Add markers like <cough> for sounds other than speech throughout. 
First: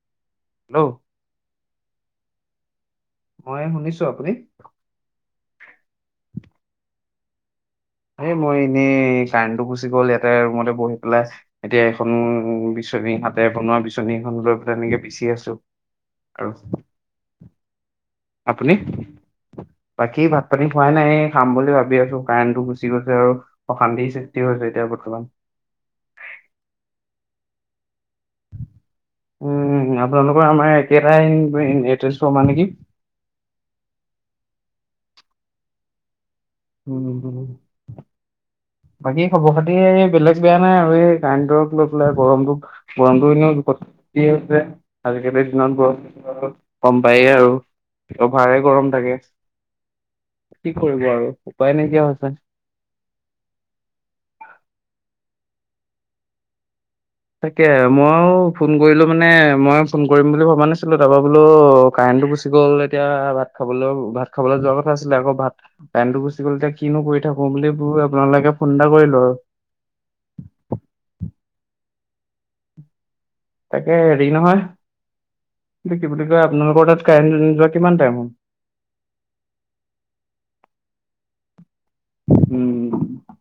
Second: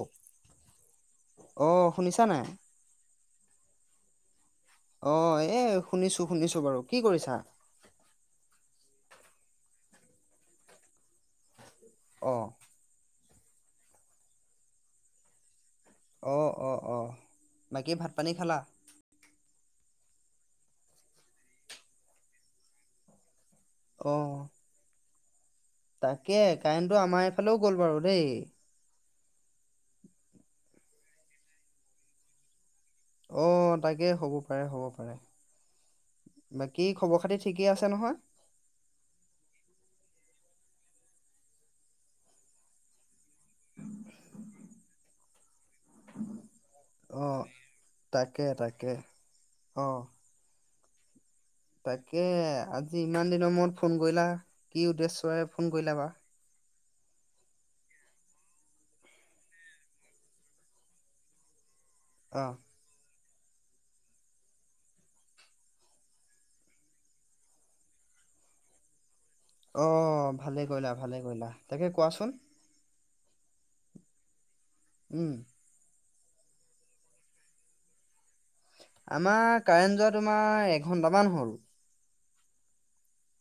অ hello! অ শুনিছা নাই? হয় শুনিছো। আপুনি? অ এ শুনিছো শুনিছো বাৰু। কি কৰিছা? এই মই এনেই কাৰেণ্টটো গুচি গ'ল ইয়াতে ৰুমতে বহি পেলাই এতিয়া এখন অ বিচনী, বিচনী হাতে বনোৱা বিচনী এখন লৈ পেলাই এনেকে বিচি আছো। অ আৰু অ অ বাকী ভাত পানী? খালা? আপুনি? বাকী ভাত পানী খোৱাই নাই। এ খাম বুলি ভাবি আছো কাৰেণ্টো গুচি গৈছে আৰু। অ অশান্তিৰ সৃষ্টি হৈছে এতিয়া বৰ্তমান। তাকে কাৰেণ্টটো আমাৰ এইফালেও গ'ল বাৰু দেই। উম আপোনালোকৰ আমাৰ একেটাই এ ট্ৰান্সফৰ্মাৰ নেকি। অ তাকে হ'ব পাৰে হ'ব পাৰে। বাকী খবৰ খাতি উম ঠিকেই আছে নহয়? বাকী খবৰ খাতি এই বেলেগ বেয়া নাই আৰু এই কাৰেণ্টক লৈ পেলাই গৰমটো। গৰমতো এনেও <unintelligible> হৈছে, আজিকালিৰ দিনত বৰ <unintelligible> গম অ পায়েই আৰু। তাকে অভাৰে গৰম তাকে। থাকে। অ কি কৰিব আৰু। উপায় নাইকিয়া তাকে হৈছে। আজি ইমান দিনৰ মূৰত ফোন কৰিলা। কি উদ্দেশ্যৰে ফোন কৰিলা বা? তাকে মইও ফোন কৰিলো মানে মই ফোন কৰিম বুলি ভবা নাছিলো তাৰপৰা বোলো কাৰেণ্টটো অ গুচি গ'ল এতিয়া ভাত খাবলৈ ভাত খাবলৈ যোৱাৰ কথা আছিলে আকৌ ভাত কাৰেণ্টটো গুচি গ'ল এতিয়া কিনো কৰি থাকো বুলি বোলো আপোনালোকে ফোন এটা কৰিলো আৰু। অ ভালে কৰিলা ভালে কৰিলা তাকে কোৱাচোন তাকে হেৰি নহয়, উম। এইটো কি বুলি কয় আপোনালোকৰ তাত কাৰেণ্ট যোৱা কিমান টাইম হল? আমাৰ কাৰেণ্ট যোৱা তোমাৰ এঘন্টামান হল। উম।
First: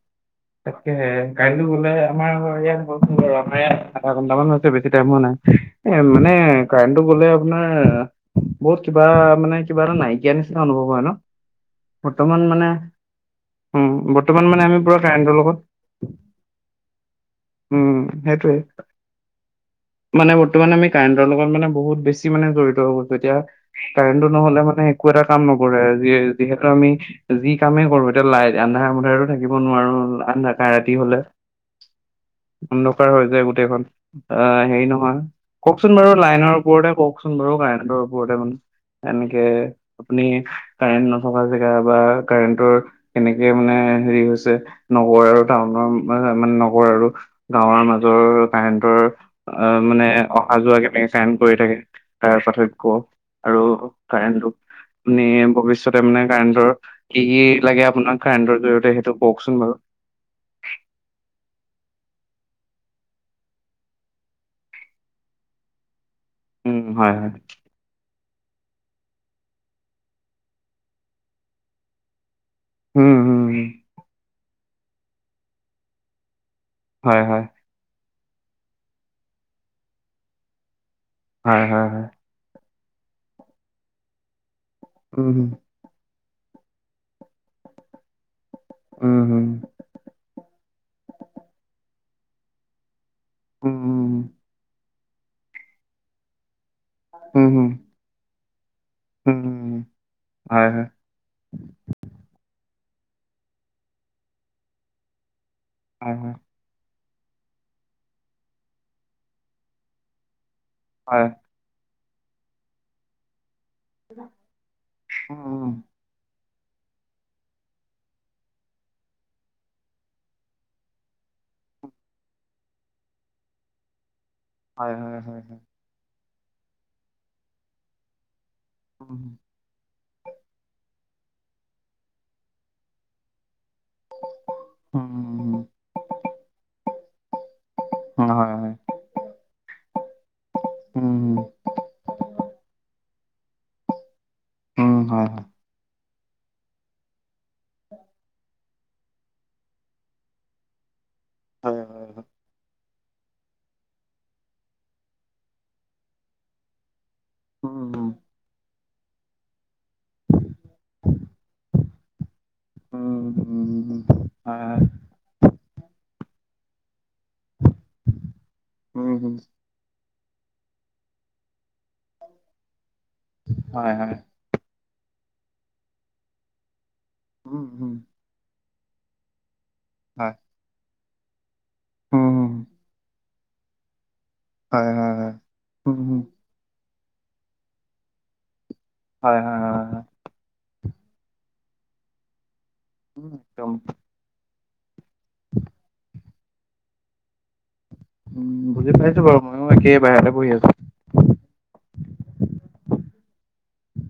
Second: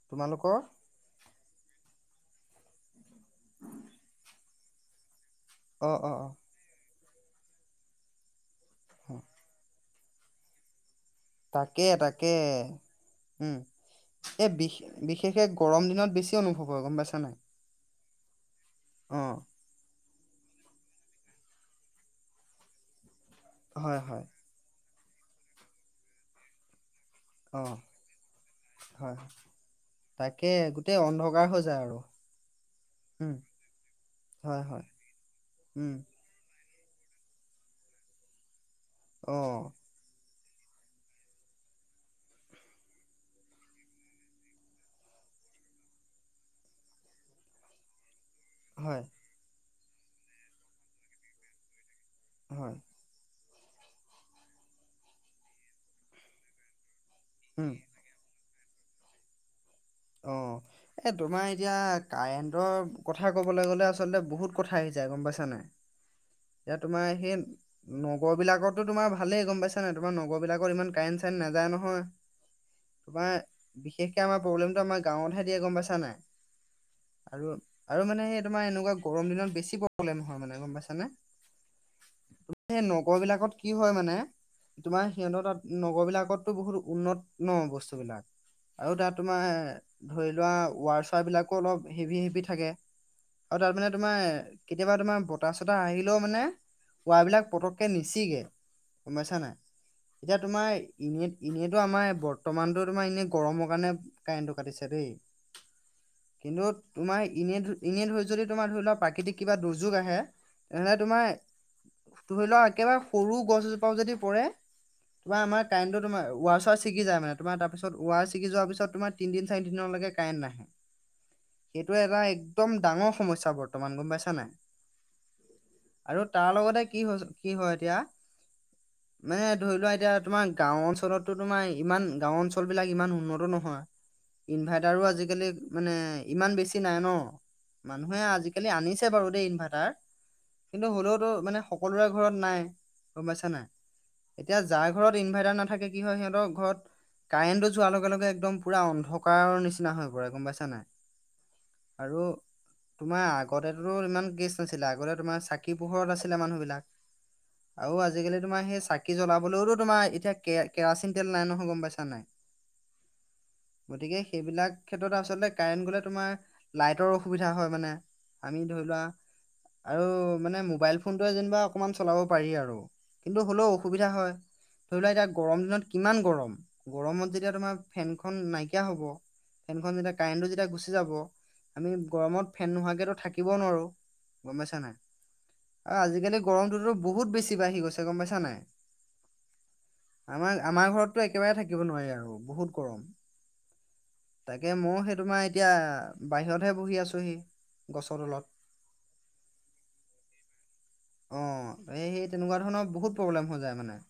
তোমালোক তাকে কাইলৈ গলে আমাৰ ঘ ইয়াত গলোন আমাৰ ইয়াত আধা ঘণ্টাামান হৈছে বেছি টাইম হোৱা নাই। এ অ অ মানে কাৰেণ্টো গ'লে আপোনাৰ বহুত কিবা অ মানে কিবা এটা নাইকিয়া নিচিনা অনুভৱ হয় ন তাকে তাকে বৰ্তমান মানে উম বৰ্তমান এই মানে বিশ আমি পুৰা হেত বিশেষে লগত গৰম দিনত বেছি অনুভৱ হয় গম পাইছা নাই উম সেইটোৱে। অ মানে বৰ্তমান আমি কাৰেণ্টৰ লগত মানে বহুত বেছি মানে জড়িত হৈ গৈছোঁ তেতিয়া হয় হয় কাৰেণ্টো নহলে মানে একো এটা কাম নকৰে যি যিহেতু আমি। যি অ কামেই কৰো এতিয়া লাইট আন্ধাৰ হয় মন্ধাৰে হয় তু থাকিব নোৱাৰো। আন্ধা তাকে ৰাতি গোটেই হ'লে অন্ধকাৰ হৈ যায় আৰু অন্ধকাৰ হৈ উম যায় গোটেইখন। অ হয় হয় হেৰি নহয় উম কওকচোন বাৰু লাইনৰ ওপৰতে কওকচোন বাৰু কাৰেণ্টৰ ওপৰতে মানে অ এনেকে আপুনি কাৰেণ্ট নথকা জেগা বা কাৰেণ্টৰ তেনেকে মানে হেৰি হৈছে নগৰ আৰু টাউনৰ মানে নগৰ আৰু গাঁৱৰ মাজৰ কাৰেণ্টৰ হয় অ মানে অহা যোৱা কেনেকে কাম কৰি থাকে তাৰ হয় পাৰ্থক্য আৰু কাৰেণ্টটো আপনি ভৱিষ্যতে মানে কাৰেণ্টৰ কি কি উম লাগে আপোনাক। কাৰেণ্টৰ জৰিয়তে সেইটো কওঁকচোন বাৰু অঁ এ তোমাৰ এতিয়া কাৰেণ্টৰ কথা কবলৈ গলে আচলতে বহুত কথা আহি যায় গম পাইছা নাই <inaudible> এতিয়া হয় তোমাৰ হয় হেন নগৰ বিলাকতো তোমাৰ ভালেই গম পাইছা নাই তোমাৰ নগৰ বিলাকত ইমান কাৰেণ্ট চাৰেণ্ট নাযায় নহয় <inaudible> তোমাৰ উম বিশেষকে আমাৰ প্ৰব্লেমটো আমাৰ গাঁৱতহে দিয়ে গম পাইছা নাই হয় হয় আৰু আৰু মানে হেই তোমাৰ এনেকুৱা গৰম দিনত বেছি প্ৰব্লেম হয় মানে গম পাইছানে হয় হয় হয় সেই নগৰ বিলাকত কি হয় মানে তোমাৰ উম সিহঁতৰ তাত নগৰ বিলাকতো বহুত উন্নত ন বস্তু বিলাক আৰু উম তাত তোমাৰ হম ধৰি লোৱা ৱাচাৰ বিলাকো অলপ হেভি হেভি থাকে আৰু উম তাত মানে তোমাৰ কেতিয়াবা তোমাৰ বতাহ চতাহ আহিলেও মানে ওৱাৰ উম বিলাক হম পতককে নি চিগে গম পাইছা নাই উম এতিয়া বেছিকে এতিয়া হয় তোমাৰ। হয় এনেই এনেইতো আমাৰ বৰ্তমানতটো তোমাৰ এনেই গৰমৰ কাৰণে কাৰেণ্টটো কাটিছে দেই হয় কিন্তু তোমাৰ এনে এনেই ধৰি যদি তোমাৰ ধৰি লোৱাক প্ৰাকৃতিক কিবা দুৰ্যোগ আহে এহে তোমাৰ হয় ধৰি লোৱা একেবাৰে সৰু গছ এযো পাও যদি পৰে তোমাৰ উম আমাৰ কাৰেন্তৰ তোমাৰ ওৱাছ ছিগি যায় মানে তোমাৰ তাৰপিছ ওৱাৰ ছিগি যোৱাৰ পিছত তোমাৰ তিদিন চাৰিদিনৰলৈকে কাৰেণ্ট নাহে সেইটো এটা একদম ডাঙৰ সমস্যা বৰ্তমান গম পাইছা নাই হয় হয় হয় আৰু তাৰ লগতে কি কি হয় এতিয়া উম মানে ধৰি লোৱা এতিয়া তোমাৰ গাও অঞ্চলতো তোমাৰ ইমান গাও অঞ্চল বিলাক ইমান উন্নত নহয় ইনভাৰ্টাৰো আজিকালি উম মানে ইমান বেছি নাই ন মানুহে হয় হয় আজিকালি আনিছ ছে বাৰু দেই ইনভাৰটাৰ কিন্তু উম হ'লেওতো মানে সকলোৰে ঘৰত নাই গম পাইছা নাই এতিয়া যাৰ উম ঘৰত হয় হয় ইনভাৰ্টাৰ নাথাকে কি হয় সিহঁতৰ ঘৰত কাৰেণ্টো যোৱাৰ লগে লগে একদম পুৰা অন্ধ ন্ধকাৰৰ নিচিনা হৈ পৰে গম পাইছা নাই হয় হয় হয় আৰু তোমাৰ আগতেতো ত' ইমান গেচ নাছিলে আগতে তোমাৰ চাকি পোহৰত আছিলে মানুহ বিলাক উম আৰু আজিকালি তোমাৰ সেই চাকি জ্বলাবলৈও তো তোমাৰ এতিয়া কে কেৰাচিন তেল নাই নহয় গ'ম পাইছা নাই? ওম গতিকে সেইবিলাক ক্ষেত্ৰত আচলতে কাৰেণ্ট গ'লে তোমাৰ লাইটৰ অসুবিধা হয় মানে। আমি ধৰি লোৱা উম আৰু মানে মোবাইল ফোনটোৱে যেনিবা অকমান চলাব পাৰি আৰু কিন্তু হ'লোও অসুবিধা হয়। ধৰি লোৱা এতিয়া গৰম দিনত কিমান গৰম গৰমত যেতিয়া তোমাৰ উম ফেনখন নাইকিয়া হ'ব ফেনখন যেতিয়া হয় কাৰেণ্ট টো যেতিয়া গুচি যাব। আমি উম গৰমত ফেন নোহোৱাকে টো থাকিবও নোৱাৰো। গম পাইছা হয় নাই? হয় হয় আ উম আজিকালি গৰমটোত' বহুত বেছি বাঢ়ি গৈছে গম পাইছা নাই? হয় হয় হয় হয়। আমাৰ আমাৰ ঘৰতো একেবাৰে থাকিব নোৱাৰি আৰু বহুত গৰম। উম একদম তাকে ময়ো সেই তোমাৰ এতিয়া বাহিৰতহে বহি আছোহি গছৰ তলত। উম বুজি পাইছো বাৰু ময়ো একেই বাহিৰতে বহি আছো। অঁ এই এই তেনেকুৱা ধৰণৰ বহুত প্ৰব্লেম হৈ যায় মানে।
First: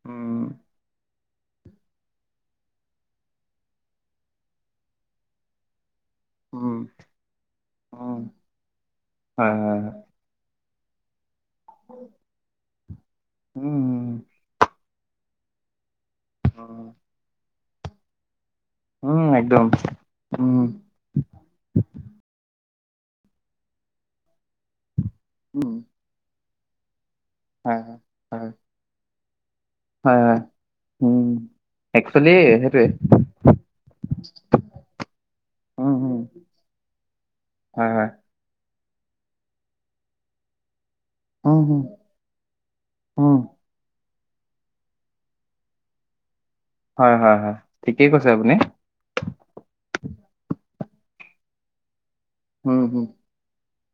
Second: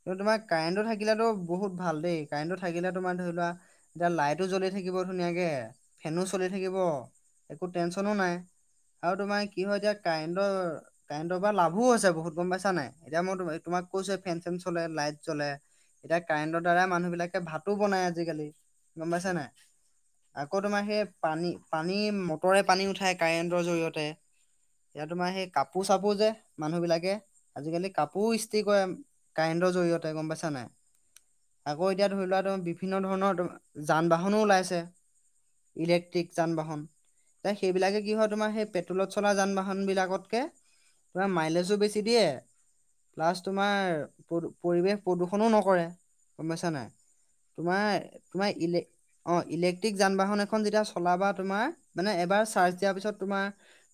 কিন্তু তোমাৰ উম কাৰেণ্টটো থাকিলেতো বহুত ভাল দেই কাৰেণ্টটো থাকিলে তোমাৰ ধৰি লোৱা এতিয়া লাইটো জ্বলি থাকিব ধুনীয়াকে, ফেনো চলি থাকিব। উম একো টেনচনো উম নাই আৰু তোমাৰ কি হয় তিয়া কাৰেণ্টৰ কাৰেণ্টৰ পা লাভো হৈছে বহুত গম পাইছা নাই? এতিয়া মই তোমাক কৈছো উম, ফেন চেন চলে লাইট জ্বলে। এতিয়া কাৰেণ্টৰ দ্বাৰা উম, মানুহ বিলাকে ভাতো বনাই আজিকালি। গম উম পাইছা নাই একদম। আকৌ উম, তোমাৰ সেই পানী পানী মটৰে পানী উঠাই কাৰেণ্টৰ জৰিয়তে। এতিয়া তোমাৰ সেই উম, কাপোৰ চাপোৰ যে, মানুহ বিলাকে হয়, আজিকালি হয়, কাপোৰ হয়, ইস্তি কৰে। কাৰেণ্টৰ জৰিয়তে হয়, গম হয়, পাইছা নাই? উম, আকৌ এতিয়া ধৰি একচুৱেলি লোৱা ত সেইটোৱে বিভিন্ন ধৰণৰ যান বাহনো ওলাইছে। উম, উম, ইলেক্ট্ৰিক যান বাহন। এ সেইবিলাকে কি হয় তোমাৰ সেই পে'ট্ৰলত চলা যান বাহন বিলাকতকে তোমাৰ উম, মাইলেজো উম, বেছি দিয়ে প্লাছ উম, তোমাৰ প পৰিৱেশ প্ৰদূষণো নকৰে। গ'ম পাইছা নাই হয়, হয়, হয়, তোমাৰ ঠিকেই কৈছে তোমাৰ আপুনি ইলে অঁ ইলেক্ট্ৰিক যান বাহন এখন যেতিয়া চলাবা তোমাৰ মানে এবাৰ চাৰ্জ উম, দিয়াৰ উম, পিছত তোমাৰ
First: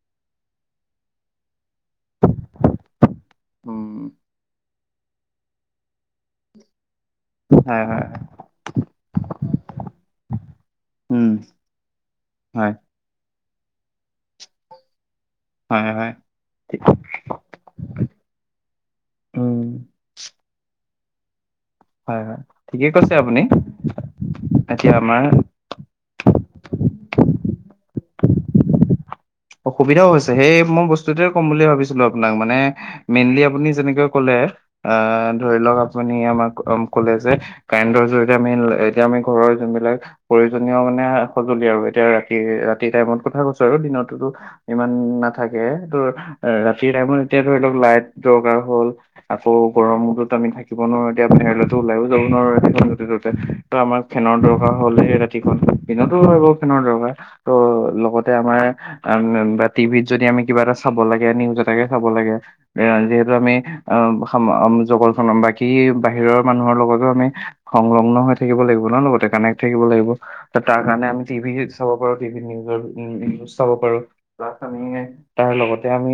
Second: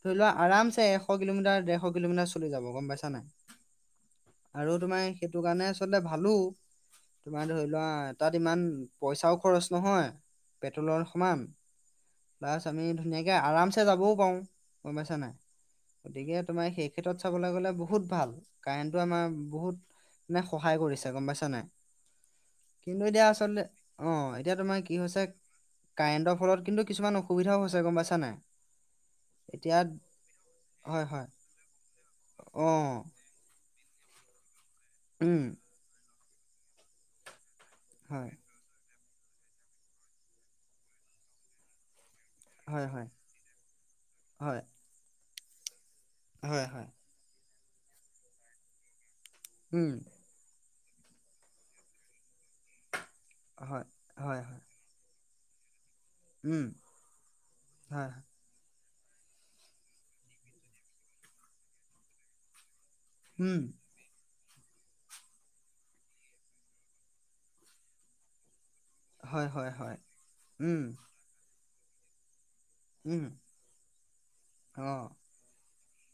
ধৰি লোৱা আৰমছে এশ কিলোমিটাৰ ডেৰ শ কিলোমিটাৰ চলি যাব গম পাইছা নাই? উম, আৰু তোমাৰ সেইটো কাৰণে আচলতে ভালো, তোমাৰ ধৰি হয়, লোৱা হয়, হয়। তাত ইমান পইছাও খৰচ নহয়, পেট্ৰলৰ উম, সমান। প্লাচ হয়, আমি ধুনীয়াকে আৰাম চে যাবও পাৰোঁ। গম পাইছা নাই? হয়, হয়, গতিকে তোমাৰ ঠিক- সেই ক্ষেত্ৰত চাবলৈ গ'লে বহু হুত ভাল কাৰেণ্টটো আমাৰ উম, বহুত মানে সহায় কৰিছে গ'ম পাইছা নাই? হয় হয়। ঠিকেই কৈছে আপুনি। অঁ, এতিয়া তোমাৰ কি হৈছে কাৰেণ্টৰ ফলত কিন্তু কিছুমান অসুবিধাও হৈছে গ'ম পাইছা নাই? এতিয়া অসুবিধাও হৈছে, সেই মই হয় বস্তুতোৱে হয় ক'ম বুলি ভাবিছিলোঁ আপোনাক মানে অ মেইনলি আপুনি যেনেকৈ ক'লে অ' উম ধৰি লওঁক আপুনি আমাক ক'লে যে কাৰেণ্টৰ হয় জৰিয়তে আমি এতিয়া আমি ঘৰৰ যোন বিলাক প্ৰয়োজনীয় মানে সঁজুলি আৰু এতিয়া তি ৰাতি হয় হয় টাইমত কথা কৈছো আৰু দিনতোতো হয় ইমান নাথাকে, ত' হয় হয় ৰাতিৰ টাইমত এতিয়া ধৰি লওক লাইট দৰকাৰ হ'ল, আকৌ উম গৰমত তো আমি থাকিব নোৱাৰো। এতিয়া বাহিৰতো ওলাইও যাব নোৱাৰোঁ এ য ত'তে ত হয় আমাৰ ফেনৰ হয় হয় দৰকাৰ হলে ৰাতিখন দিনতো হয় বাৰু উম খনৰ দৰকাৰ ত' হয় লগতে আমাৰ। <inaudible> বা টিভিত যদি আমি কিবা এটা চাব লাগে নিউজ এটাকে চাব লাগে যিহেতু আমি। উম অ <inaudible> জগতখনৰ বাকী বাহিৰৰ মানুহৰ লগতও আমি সংলগ্ন হৈ। থাকিব লাগিব ন লগতে হয় কনেক্ট হয় থাকিব হয় লাগিব তাৰ উম কাৰণে আমি টিভি চাব পাৰো টিভি নিজৰ। উম চাব পাৰো প্লাছ আমি। অ', তাৰ লগতে আমি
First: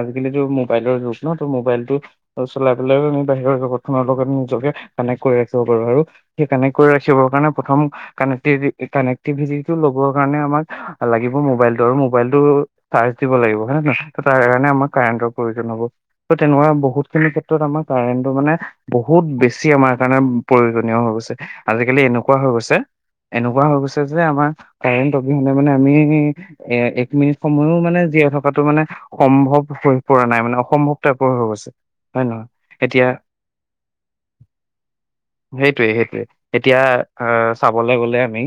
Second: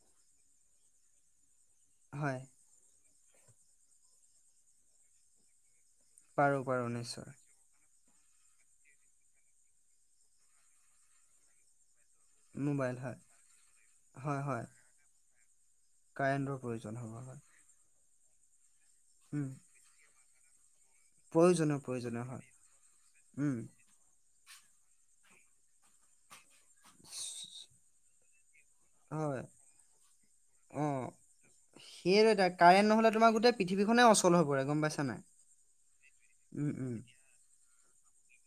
আজিকালিটো মোবাইলৰ যুগ ন মোবাইলতটো হয় চলা। <inaudible> বাহিৰৰ জগত খনৰ লগত নিজকে কানেক্ট কৰি ৰাখিব পাৰোঁ আৰু সেই পাৰোঁ কানেক্ট পাৰোঁ কৰি ৰাখিবৰ নিশ্চয় কাৰণে। প্ৰথম কানেক্টি কানেক্টিভিটিটো লবৰ কাৰণে আমাক লাগিব মোবাইল। ত মোবাইলতটো মোবাইল চাৰ্জ হয়। দিব লাগিব হয় নে নহয় তাৰ হয় হয় কাৰণে আমাৰ কাৰেন্টৰ প্ৰয়োজন হব। ত কাৰেণ্টৰ তেনেকুৱা প্ৰয়োজন বহুত হ'ব খিনি হয় ক্ষেত্ৰত আমাৰ কাৰেন্টো মানে বহুত উম, বেছি আমাৰ কাৰণে। প্ৰয়োজনীয় হৈ গৈছে প্ৰয়োজনীয় আজিকালি প্ৰয়োজনীয় এনেকুৱা হয় হৈ গৈছে উম। এনেকুৱা হৈ গৈছ। এ যে আমাৰ কাৰেণ্ট অবিহনে মানে আমি। এ এক মিনিট সময়ো মানে জীয়াই থকাটো মানে। হয় সম্ভৱ হৈ পৰা নাই মানে অসম্ভৱ টাইপৰ হৈ গৈছে। হয় সেইয়টো নহয় এতিয়া কাৰেণ্ট এতিয়া নহলে তোমাৰো গোটেই পৃথিৱীনে অচল হৈ পৰে গম পাইচা নাই। সেইটোৱে সেইটোৱে উম, এতিয়া উম, আ চাবলৈ গ'লে আমি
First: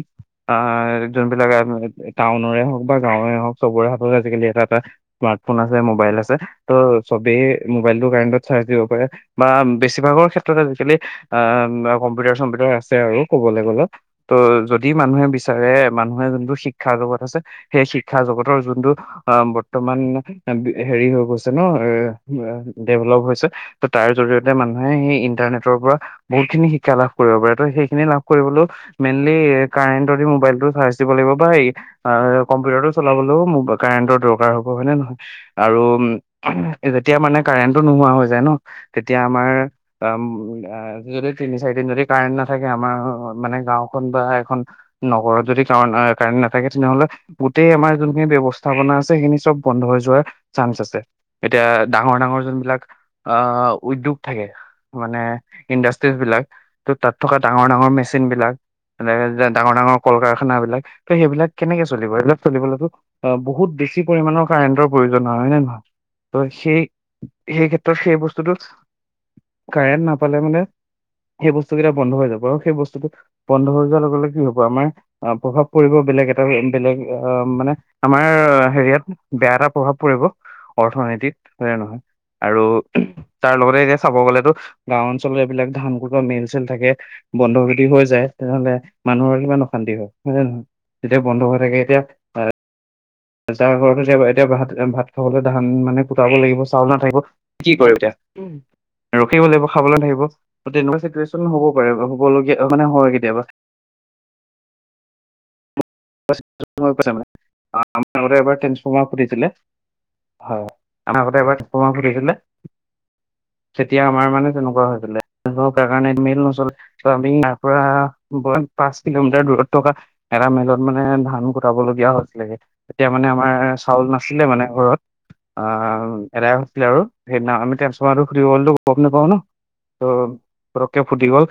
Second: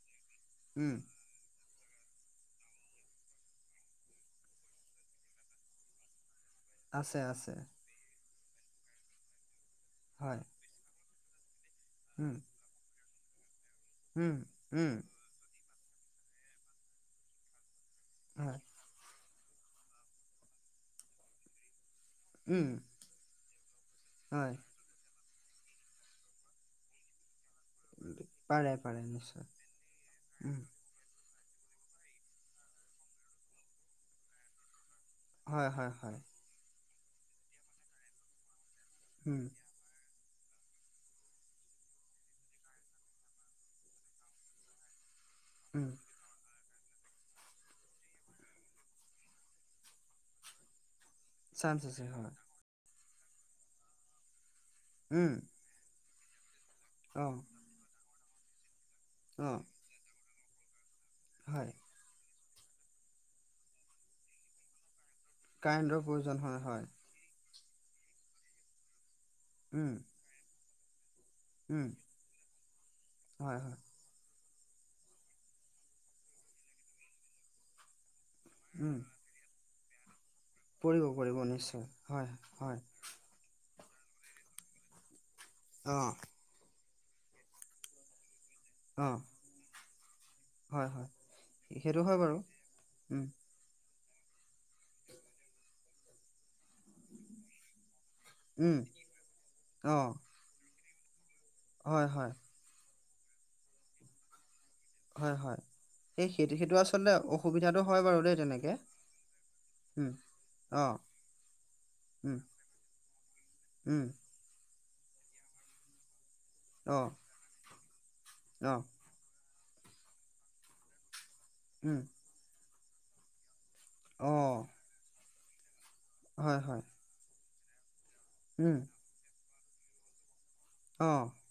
আ। উম, যোনবিলাক আ <inaudible> টাউনৰে হওক। বা গাঁৱেৰে হওক চবৰে হাতত আজিকালি এটা এটা স্মাৰ্টফোন আছে মোবাইল আছে। ত আছে চবেই আছে মোবাইলতো কাৰেণ্টত চাৰ্জ দিব পাৰে বা বেছিভাগৰ হয় ক্ষেত্ৰত আজিকালি। অ উম, কম্পিউটাৰ চম্পিউটাৰ আছে আৰু কবলৈ গ'লে উম, ত' যদি উম, মানুহে বিচ। চাৰে মানুহে যোনটো শিক্ষা জগত আছে সেই শিক্ষা জগতৰ হয় যোনটো। অ বৰ্তমান হেৰি হৈ গৈছে ন এ। উম, ডেভলপ হৈছে ত তাৰ জৰিয়তে হয় মানুহে সেই ইন্টাৰনেটৰ পৰা বহুতখিনি শিক্ষা লাভ। কৰিব পাৰে ত সেইখিনি লাভ কৰিবলৈও পাৰে পাৰে মেনলি নিশ্চয় কাৰেন্তৰ দি মোবাইল উম, টো ফাৰ্ষ্ট। দিব লাগিব বা এই কম্পিউটাৰটো চলাবলৈও কাৰেন্টৰ দৰকাৰ হ'ব হয় নে নহ। হয় আৰু হয় হয় <inaudible> যেতিয়া মানে কাৰেণ্টো নোহোৱা হৈ যায় ন তেতিয়া উম, আমাৰ। অ <inaudible> যদি তিনি চাৰিদিন যদি কাৰেণ্ট নাথাকে আমাৰ মানে গাওঁখন বা এখন। নগৰত যদি কাৰ উম, কাৰেণ্ট নাথাকে তেনেহ'লে। গোটেই আমাৰ যোনখিনি ব্যৱস্থাপনা আছে সেইখিনি চব বন্ধ হৈ যোৱাৰ চান্স আছে। এতিয়া চান্স আছে ডাঙৰ হয় ডাঙৰ যুনবিলাক আ উদ্যোগ থাকে মানে। উম, ইণ্ডাষ্ট্ৰীজ বিলাক, ত' তাত থকা অ', ডাঙৰ ডাঙৰ মেচিন বিলাক নে অ', ডাঙৰ ডাঙৰ। কল কাৰখান বিলাক তে সেইবিলাক হয় কেনেকৈ চলিব এইবিলাক চলিবলেটো বহুত বেছি পৰিমাণৰ কাৰেণ্টৰ। প্ৰয়োজন হয় হয় নে নহয় কাৰেণ্টৰ প্ৰয়োজন ত হয় সেই। হয়। সেই ক্ষেত্ৰত সেই বস্তুটো, উম, কাৰেণ্ট নাপালে মানে। সেই বস্তু উম, কেইটা বন্ধ হৈ যাব আৰু সেই বস্তুটো হয়, বন্ধ হয়, হৈ যোৱাৰ লগে লগে কি হব আমাৰ। অ', প্ৰভাৱ পৰিব বেলেগ এটা বেলেগ আ মানে আমাৰ উম, হেৰিয়াত। বেয়া এটা প্ৰভাৱ পৰিব পৰিব অৰ্থনীতিত, পৰিব হয়নে নিশ্চয় নহয় হয়, আৰু। হয়, তাৰ লগতে এতিয়া চাব গ'লেতো গাঁও অঞ্চলত এইবিলাক ধান অ', কুটোৱা মিল। চলি থাকে বন্ধ যদি হৈ যায় তেনেহলে অ', মানুহৰ কিমান অশান্তি হয়। হয় নে হয়, নহয় হয়, যেতিয়া বন্ধ হৈ থাকে এতিয়া সেইটো হয় বাৰু উন। যাৰ ঘৰত এতিয়া, এতিয়া ভাত, ভাত খাবলৈ ধান মানে। শুকাব লাগিব চাউল নাথাকিব কি কৰে উম, এতিয়া ৰখিব লাগিব খাবলৈ অ', থাকিব। তেনেকুৱা চিটুৱেশ্যন হ'ব পাৰে হয়, হয়, হ'বলগীয়া মানে হয় কেতিয়াবা। হয়, হয়। সেই সেইটো <unintelligible> সেইটো আচলতে আমাৰ অসুবিধাটো আগতে হয় বাৰু দেই এবাৰ তেনেকে ট্ৰান্সফৰ্মাৰ ফুটিছিলে। উম, হয় অ', আমাৰ আগতে এবাৰ ট্ৰান্সপৰ্মাৰ উম, ফুটিছিলে তেতিয়া উম, আমাৰ মানে তেনেকুৱা হৈছিলে। তাৰ কাৰণে মিল নচলে অ', আমি তাৰ পৰা অ', পাঁচ কিলোমিটাৰ দূৰত থকা এটা মিলত মানে ধান উম, কুটাবলগীয়া হৈছিলগে তেতিয়া মানে আমাৰ চাউল নাছিলে মানে অ', ঘৰত আ এদাই হয়, হয়, হৈছিলে আৰু সেইদিনা আমি ট্ৰেঞ্চ পমাটো ফুটিব বুলিতো উম, গম নাপাওঁ ন ত পতককে ফুটি অ', গ'ল।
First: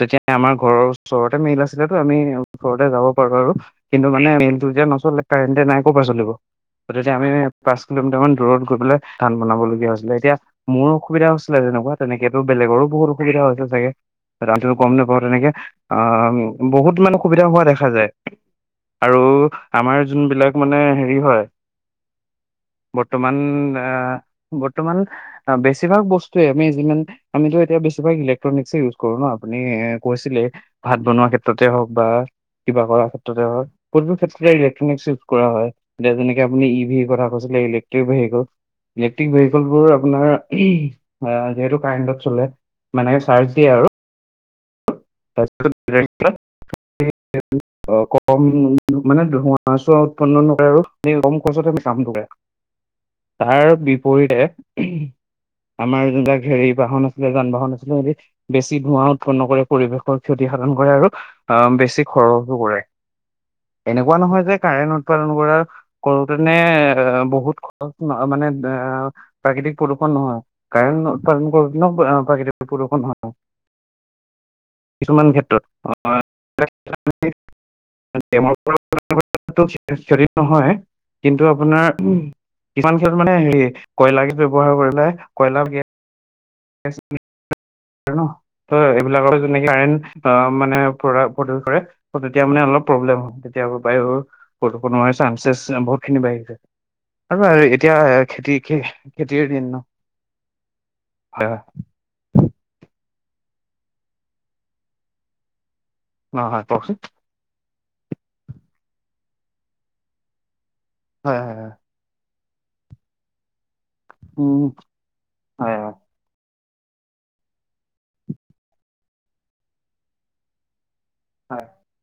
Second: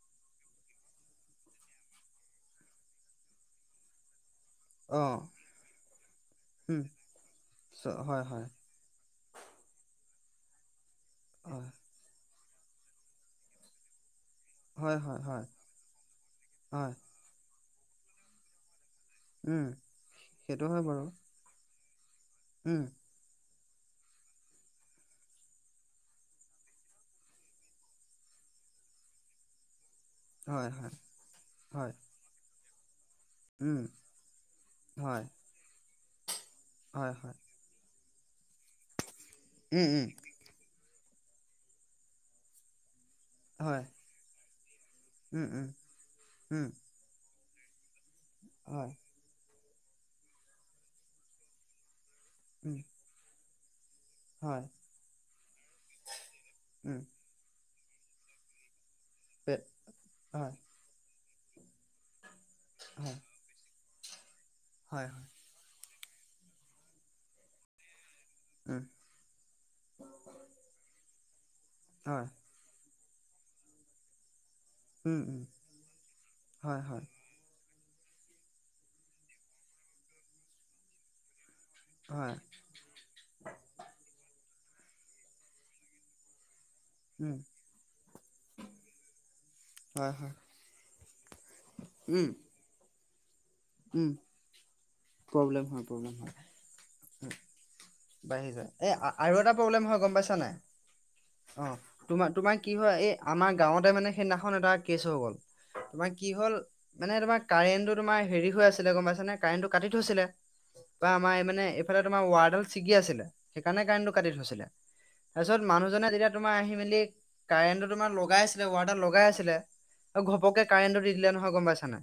তেতিয়া আমাৰ ঘৰৰ ওচৰতে মিল আছিলেতো আমি ওচৰতে যাব পাৰো আৰু কিন্তু মানে টো এতিয়া নচলে, অ', কাৰেণ্টে নাই ক'ৰ পৰা চলিব উম, গতিকে আমি পাঁচ চ কিলোমিটাৰ হয়, মান হয়, দূৰত গৈ পেলাই ধান বনাব লগীয়া হৈছিলে এতিয়া মোৰ অসুবিধা হৈছিলে হয়, যেনেকুৱা তেনেকেতো বেলেগৰো বহুত অসুবিধা হৈছে চাগে টোটো গম হয়, নাপাওঁ হয়, হয়, তেনেকে‌ আ হয়, বহুত মানে অসুবিধা হোৱা দেখা যায় আৰু উম, আমাৰ যোনবিলাক সেইটো মানে হেৰি হয় উঁহ বৰ্তমান, আ বৰ্তমান বেছিভাগ বস্তুৱে আমি যিমান আমিতো এতিয়া বেছিভাগ ইলেক্ট্ৰনিক ইউজ কৰো ন আপুনি‌ এ কৈছিলে হয়, হয়, ভাত বনোৱা ক্ষেত্ৰতে হয়, হওক বা কিবা কৰাৰ ক্ষেত্ৰতে হ উম, কতো ক্ষেত্ৰতে ইলেক্ট্ৰনিক ইউজ হয়, কৰা হয় যেনেকে আপুনি ই ভিৰ হয়, কথা হয়, কৈছিলে ই ভেহিকল ইলেক্ট্ৰিক ভেহিকল উম, বোৰ উম। আপোনাৰ যিহেতু কাৰেণ্টত চলে মানে চাৰ্জ দিয়ে হয় আৰু উম উম কম মানে উম ধোঁৱা ধোৱা ছোৱা উৎপন্ন হয় নকৰে আৰু এনেই কম খৰচতে আমি কাম কৰে উম তাৰ বিপৰীতে হয় আমাৰ যুনবিলাক হেৰি উম বাহন আছে যান বাহন আছিলে বেছি ধোঁৱা উৎপন্ন কৰে, পৰিৱেশৰ ক্ষতি হয় সাধন কৰে আৰু অ বেছি খৰচো কৰে এনেকুৱা নহয় যে কাৰেণ হয় হয় উৎপাদন কৰাৰ কৰোতেনে এ-এ বহুত খৰচ মা-মানে এ উম -এ প্ৰাকৃতিক প্ৰদূষণ নহয় কাৰেণ্ট উৎপাদন কৰোতেনো হয় প্ৰাকৃতিক প্ৰদূষুণ হয় উম কিছুমান উম ক্ষেত্ৰত হয় হয় নহয় কিন্তু আপোনাৰ উম কিছুমান খেতত মানে হয় হেৰি কয়লা কিছু ব্যৱহাৰ কৰিলে কয়লাৰ উম ন অ'ই, এইবিলাকৰ যনেকেই কাৰেণ্ হয় হয় মানে প্ৰ-প্ৰডিউ কৰে উম তেতিয়া মানে অলপ প্ৰব্লেম হয় তেতিয়া উম বায়ুৰ প্ৰদূষণ হোৱাৰ প্ৰব্লেম চান্ঞ্চেছ হয় বহুত প্ৰব্লেম খিনি হয় বাঢ়িছে আৰু হয় এতিয়া বাঢ়ি যায় এ আৰু খেতিৰ এটা দিন ন প্ৰব্লেম হয় গম পাইছা নাই হয় হয় অ তোমাৰ তোমাৰ কি হয় এই আমাৰ গাঁৱতে মানে সেইদিনাখন এটা কেচ হৈ গ'ল তোমাৰ কি ন হ'ল হয় কওকচোন মানে তোমাৰ কাৰেণ্টো তোমাৰ হেৰি হৈ আছিলে গম পাইছা নে কাৰেণ্টো কাটি থৈছিলে বা আমাৰ হয় এই হয় মানে হয় ফালে তোমাৰ ৱাৰডাল ছিগি আছিলে সেইকাৰণে কাৰেণ্টো কাটি থৈছিলে উম তাৰপিছত হয় হয় মানুহজনে যেতি তোমাৰ আহি মেলি কাৰেন্ট তোমাৰ লগাই আছিল ৱাৰ ডাল লগাই আছিলে উৱাৰ ডাল লগাই আছিলে ঘপককে কাৰেণ্টো দিলে নহয় গম হয় পাইছানে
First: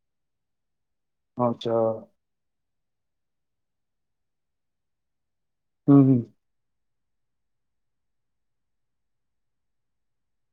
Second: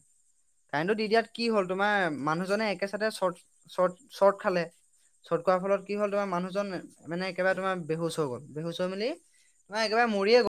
কাৰেণ্টো দি দিয়াত কি হ'ল আচ্ছা তোমাৰ মানুহজনে একেতে চ শৰ্ট চৰ্ট খালে চৰ্ট খোৱাৰ ফলত কি হ'ল উম তোমাৰ মানুহ মানে একেবাৰে তোমাৰ বেহুচ হৈ গ'ল বেহু হৈ মিলি তোমাৰ একেবাৰে মৰিয়ে গ'ল